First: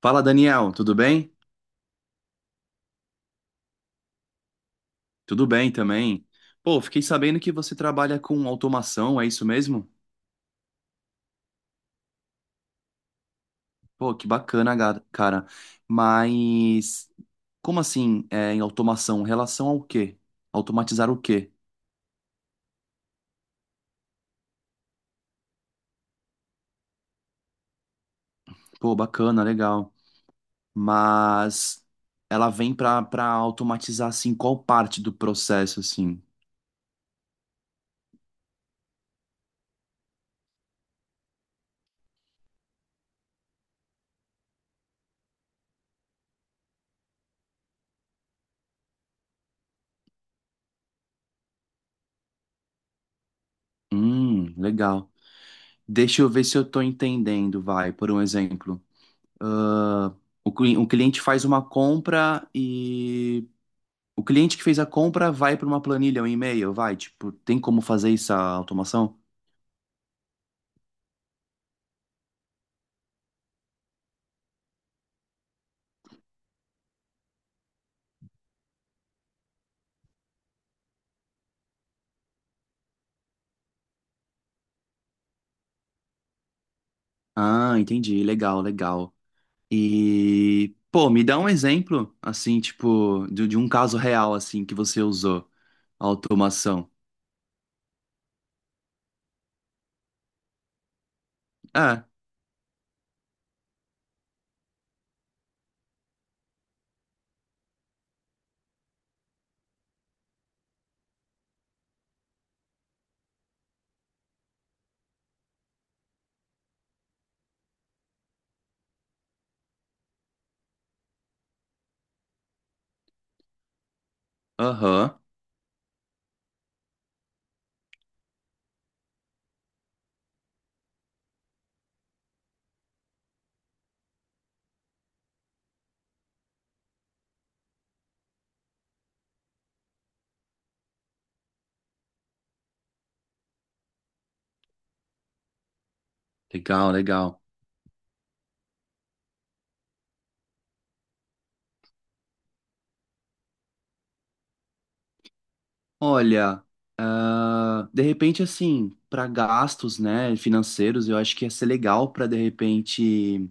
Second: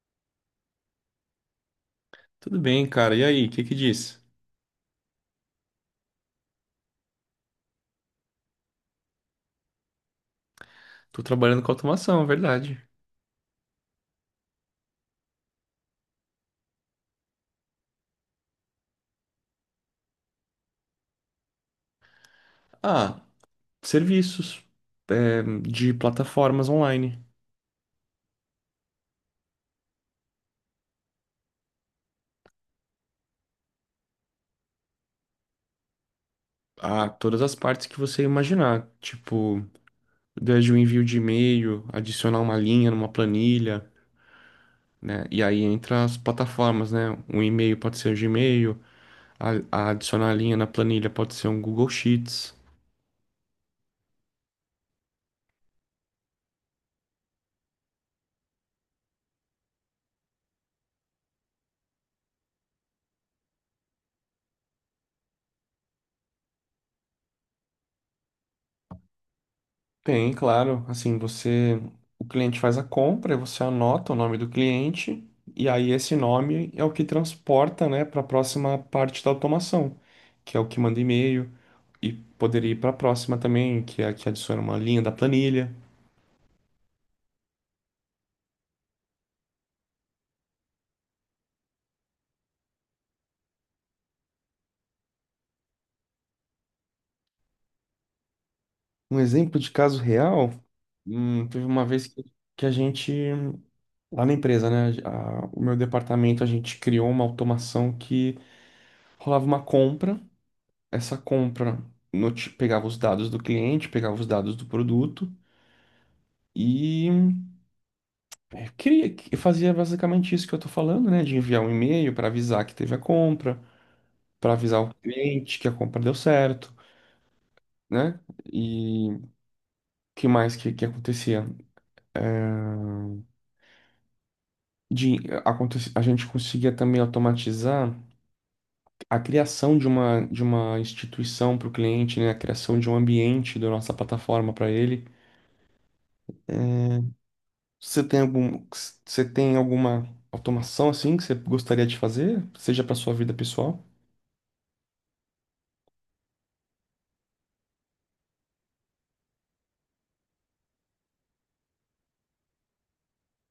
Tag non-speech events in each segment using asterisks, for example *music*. Fala, Daniel, tudo bem? Tudo bem, cara. E aí, o que que diz? Tudo bem também. Pô, fiquei sabendo que você trabalha com automação, é isso mesmo? Tô trabalhando com automação, é verdade. Pô, que bacana, cara. Mas como assim, em automação? Relação ao quê? Automatizar o quê? Ah, Serviços de plataformas online. Pô, bacana, legal. Mas ela vem para automatizar assim qual parte do processo assim. Ah, todas as partes que você imaginar. Tipo, desde o envio de e-mail, adicionar uma linha numa planilha, né? E aí entra as plataformas, né? Um e-mail pode ser o Gmail, a, a adicionar a linha na planilha pode ser um Google Sheets. Legal. Deixa eu ver se eu estou entendendo, vai, por um exemplo. Ah, o cliente faz uma compra e. O cliente que fez a compra vai para uma planilha, um e-mail, vai, tipo, tem como fazer essa automação? Tem, claro. Assim, você, o cliente faz a compra, você anota o nome do cliente, e aí esse nome é o que transporta, né, para a próxima parte da automação, que é o que manda e-mail e poderia ir para a próxima também, que é a que adiciona uma linha da planilha. Ah, entendi, legal, legal. E, pô, me dá um exemplo, assim, tipo, de um caso real, assim, que você usou a automação. Um exemplo de caso real, teve uma vez Ah, que, a gente lá na empresa, né, o meu departamento a gente criou uma automação que rolava uma compra, essa compra pegava os dados do cliente, pegava os dados do produto e fazia basicamente isso que eu estou falando, né? De enviar um e-mail para avisar que teve a compra, para avisar o aham, cliente que a compra deu certo, né? E o que mais que acontecia? É, De, a gente conseguia também automatizar a criação de uma instituição para o cliente, né? A criação de um ambiente da nossa plataforma para ele. É, legal, legal. você tem algum, você tem alguma automação assim que você gostaria de fazer, seja para sua vida pessoal? Olha, ah, de repente, assim, para gastos, né, financeiros, eu acho que ia ser legal para, de repente,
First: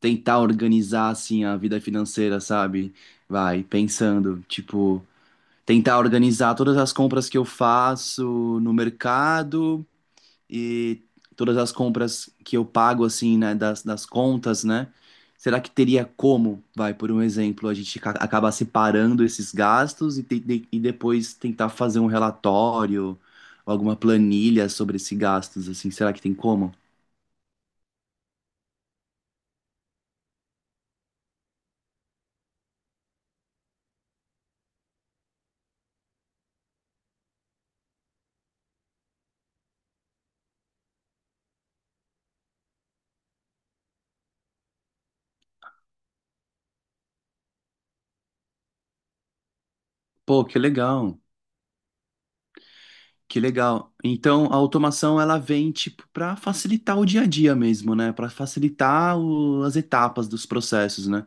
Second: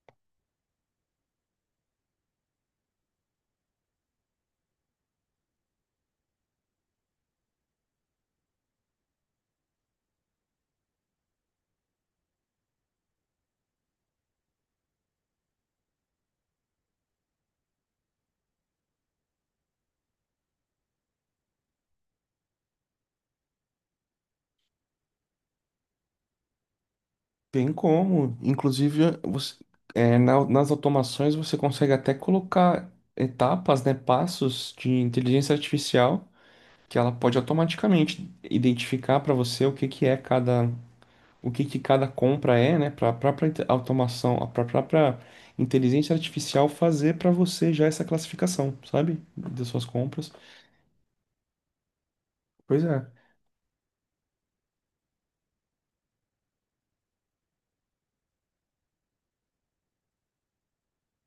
tentar organizar, assim, a vida financeira, sabe? Vai, pensando, tipo. Tentar organizar todas as compras que eu faço no mercado e todas as compras que eu pago, assim, né, das contas, né? Será que teria como, vai, por um exemplo, a gente acabar separando esses gastos e e depois tentar fazer um relatório ou alguma planilha sobre esses gastos, assim, será que tem como? Tem como. Inclusive, você, nas automações você consegue até colocar etapas, né, passos de inteligência artificial que ela pode automaticamente identificar para você o que que é cada, o que que cada compra é, né, para a própria automação, a própria inteligência artificial fazer para você já essa classificação, sabe, das suas compras. Pô, que legal. Pois é. Que legal. Então, a automação ela vem tipo para facilitar o dia a dia mesmo, né? Para facilitar as etapas dos processos, né?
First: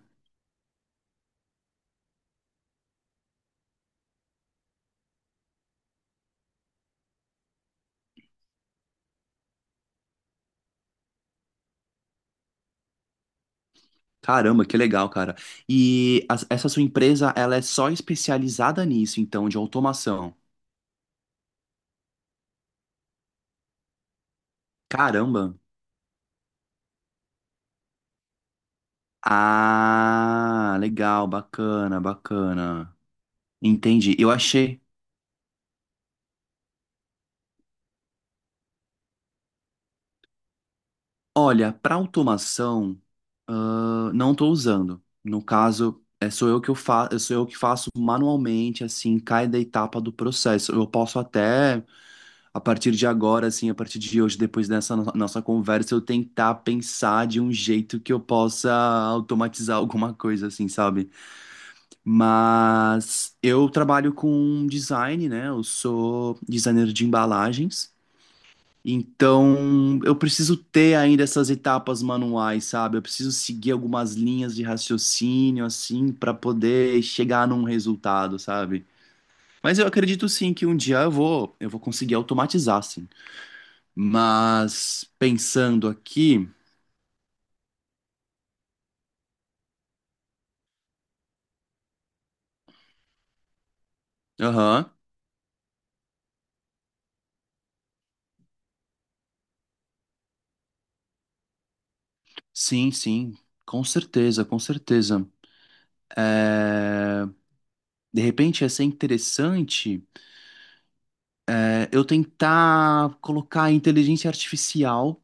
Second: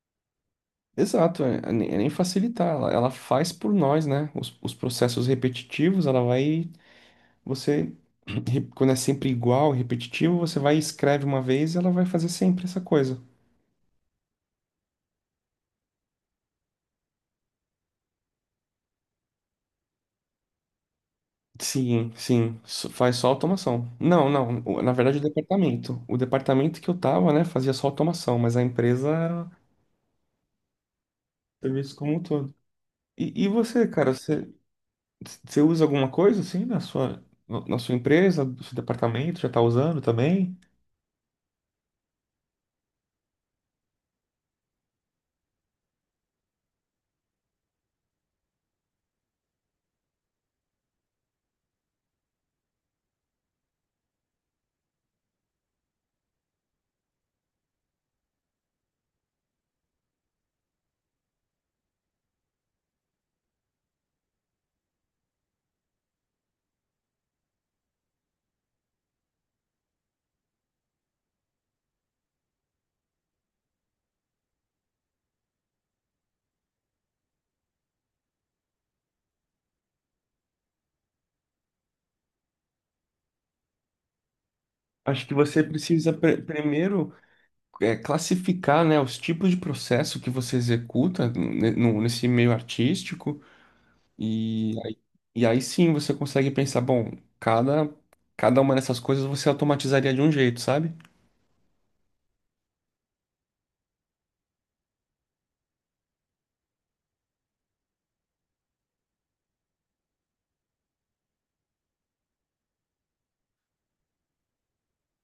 Exato, nem facilitar, ela faz por nós, né? Os processos repetitivos, ela vai, você, *clears throat* quando é sempre igual, repetitivo, você vai e escreve uma vez e ela vai fazer sempre essa coisa. Caramba, que legal, cara. E essa sua empresa, ela é só especializada nisso, então, de automação. Sim, sim, faz só automação. Não, não, o- Na verdade o Caramba. departamento, o departamento que eu tava, né, fazia só automação, mas a empresa era Ah, legal, serviço bacana, como um todo. bacana. E você, cara, Entendi. Eu você, achei. você usa alguma coisa assim na sua, na sua empresa, no seu departamento, já tá usando também? Olha, para automação não estou usando. No caso, é, sou eu que faço manualmente, assim, cada etapa do processo. Eu posso até, a partir de agora, assim, a partir de hoje, depois dessa nossa conversa, eu tentar pensar de um jeito que eu possa automatizar alguma coisa, assim, sabe? Mas eu trabalho com design, né? Eu sou designer de embalagens. Então, eu preciso ter ainda essas etapas manuais, sabe? Eu preciso seguir algumas linhas de raciocínio, assim, para poder chegar num resultado, sabe? Mas eu acredito sim que um dia eu vou conseguir automatizar, sim. Mas Acho que você pensando precisa aqui, primeiro classificar, né, os tipos de processo que você executa nesse meio artístico e aham, aí, e aí sim você consegue pensar, bom, cada, cada uma dessas coisas você automatizaria de um jeito, sabe? sim, sim, com certeza, com certeza. É, de repente ia ser interessante eu tentar colocar a inteligência artificial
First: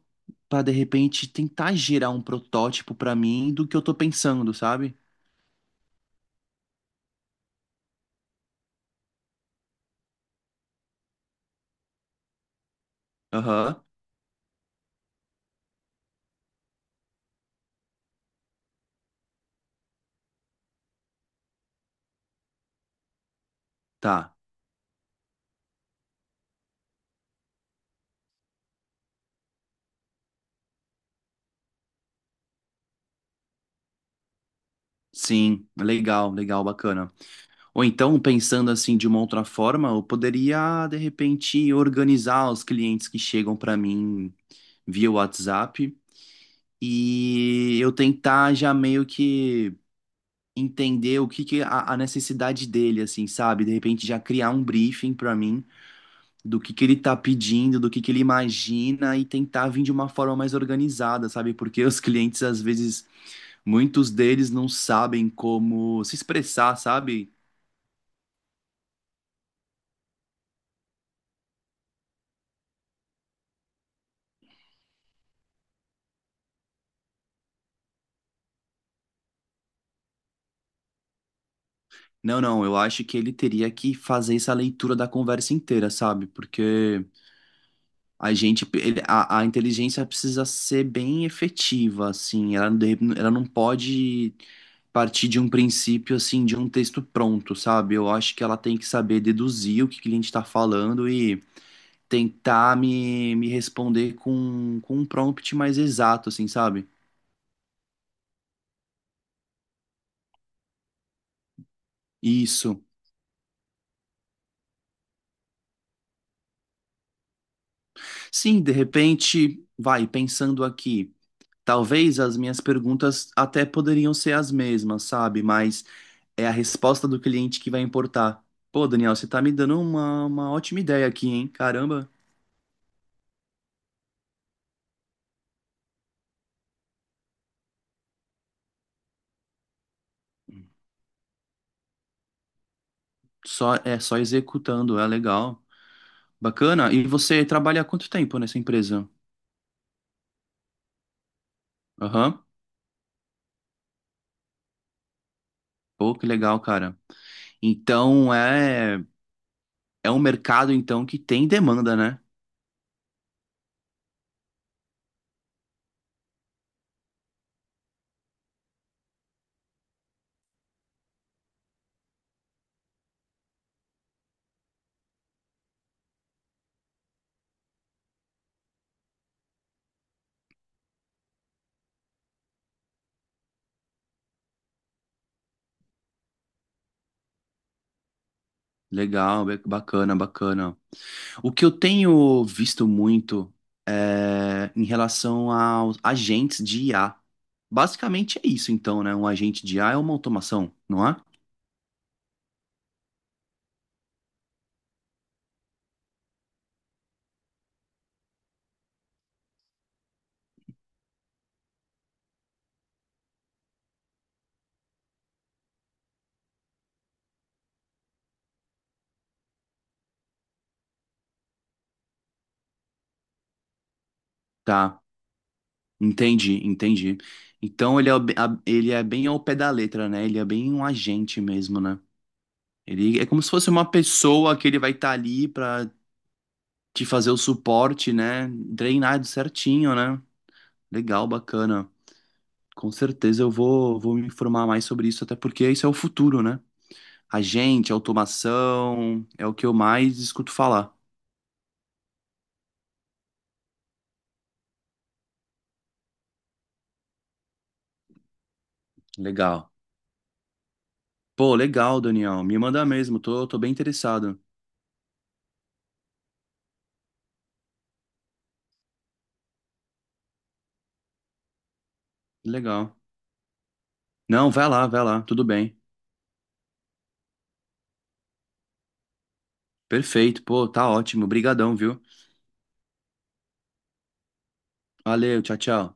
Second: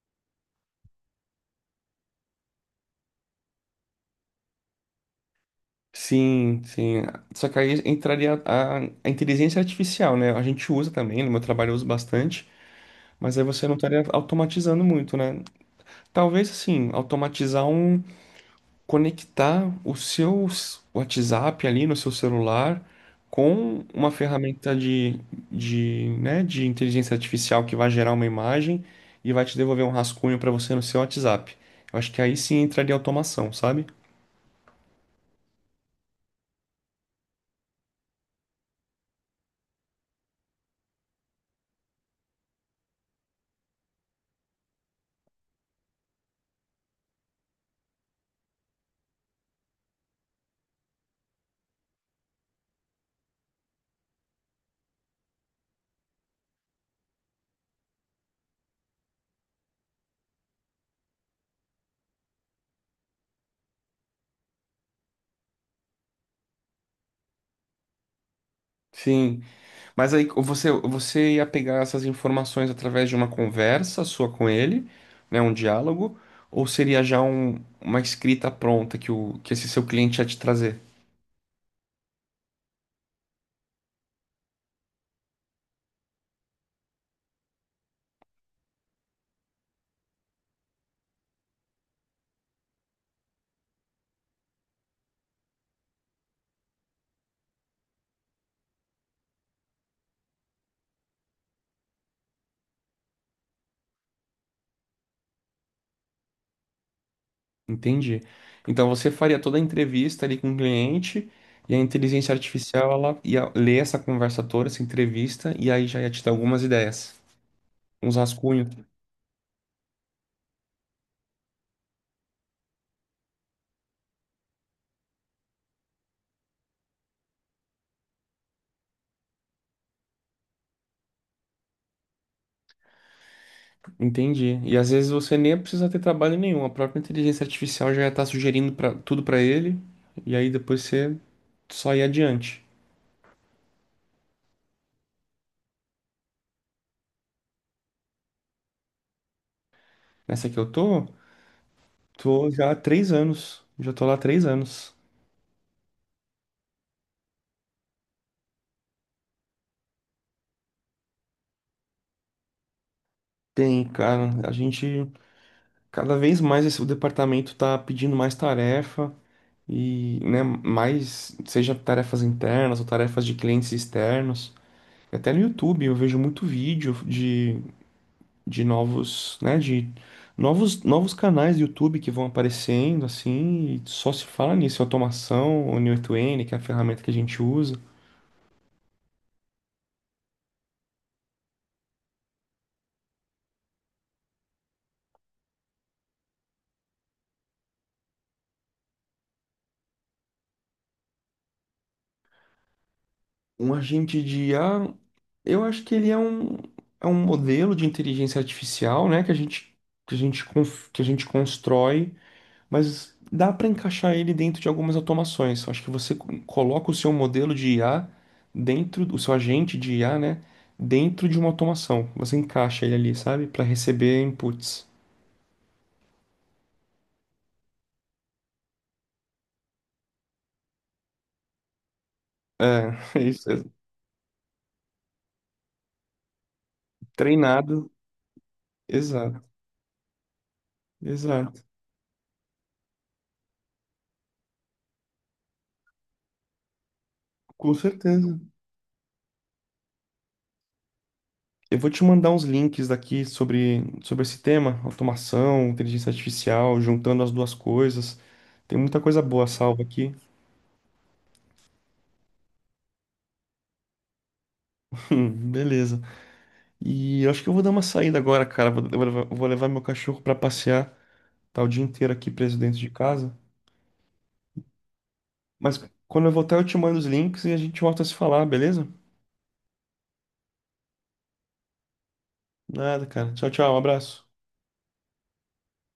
para de repente tentar gerar um protótipo para mim do que eu tô pensando, sabe? Sim, sim. Só que aí entraria a inteligência artificial, né? A gente usa também, no meu trabalho eu uso bastante, mas aí você não Aham, estaria automatizando muito, né? Talvez, assim, automatizar um, conectar o seu WhatsApp ali no seu celular com uma tá. ferramenta de, né, de inteligência artificial que vai gerar uma imagem e vai te devolver um rascunho para você no seu WhatsApp. Eu acho que aí sim entraria automação, sabe? Sim, legal, legal, bacana. Ou então, pensando assim de uma outra forma, eu poderia de repente organizar os clientes que chegam para mim via WhatsApp e eu tentar já meio que entender o que que a necessidade dele, assim, sabe? De repente já criar um briefing para mim do que ele tá pedindo, do que ele imagina e tentar vir de uma forma mais organizada, sabe? Porque os clientes, às vezes, muitos deles não sabem como se expressar, sabe? Sim, mas aí você, você ia pegar essas informações através de uma conversa sua com ele, né, um diálogo, ou seria já uma escrita pronta que, o, que esse seu cliente ia te trazer? Não, não, eu acho que ele teria que fazer essa leitura da conversa inteira, sabe? Porque a gente, ele- a inteligência precisa ser bem efetiva, assim, ela, ela não pode partir de um princípio, assim, de um texto pronto, sabe? Eu acho que ela tem que saber deduzir o que o cliente está falando tentar me responder com um prompt mais exato, assim, sabe? Entendi. Então você faria toda a entrevista ali com o cliente e a inteligência Isso. artificial, ela ia ler essa conversa toda, essa entrevista, e aí já ia te dar algumas ideias, uns Sim, rascunhos. de repente, vai, pensando aqui. Talvez as minhas perguntas até poderiam ser as mesmas, sabe? Mas é a resposta do cliente que vai importar. Pô, Daniel, você tá me dando uma ótima ideia aqui, hein? Caramba, Entendi. E às vezes você nem precisa ter trabalho nenhum, a própria inteligência artificial já ia estar sugerindo pra, tudo para ele, e aí depois você só ir adiante. só é só executando, é legal. Bacana. E você trabalha há quanto tempo nessa empresa? Nessa que eu tô, Aham. tô já há 3 anos. Já tô lá há 3 anos. Pô, que legal, cara. Então, é. É um mercado, então, que tem demanda, né? Tem, cara, a gente cada vez mais esse, o departamento tá pedindo mais tarefa. E, né, mais, seja tarefas internas ou tarefas de clientes externos. Até no YouTube eu vejo muito vídeo de novos, né, de novos canais do YouTube que vão aparecendo assim, e só se fala nisso, automação, o Neo2n, que é a ferramenta que a gente usa. Legal, bacana, bacana. O que eu tenho visto muito é em relação aos agentes de IA. Basicamente é isso, então, né? Um agente de IA é uma automação, não é? Um agente de IA, eu acho que ele é um modelo de inteligência artificial, né, que a gente, que a gente constrói. Mas dá para encaixar ele dentro de algumas automações. Eu acho que você coloca o seu modelo de IA dentro, o seu agente de IA, né, dentro de uma automação. Você encaixa ele ali, sabe, para receber inputs. Tá, entendi, entendi. Então ele é, ele é bem ao pé da letra, né? Ele é bem um agente mesmo, né? É, *laughs* Ele é como se isso, é fosse uma pessoa que ele vai estar ali pra te fazer o treinado. suporte, né? Treinado Exato, certinho, né? Legal, exato. bacana. Com certeza vou me informar mais sobre isso, até porque isso é o futuro, né? A Com gente, certeza. automação, é o que eu mais escuto falar. Eu vou te mandar uns links daqui sobre, sobre esse tema, automação, inteligência artificial, juntando as duas coisas. Tem muita coisa boa Legal. salva aqui. Pô, legal, Daniel. Me manda mesmo, tô bem interessado. *laughs* Beleza. E eu acho que eu vou dar uma saída agora, cara. Vou, eu vou levar, eu vou levar meu cachorro pra passear. Tá o dia inteiro aqui preso dentro de Legal. casa. Não, vai lá, tudo bem. Mas quando eu voltar, eu te mando os links e a gente volta a se falar, beleza? Perfeito, pô, tá ótimo. Obrigadão, viu? Nada, cara. Tchau, tchau. Um abraço. Valeu, tchau, tchau.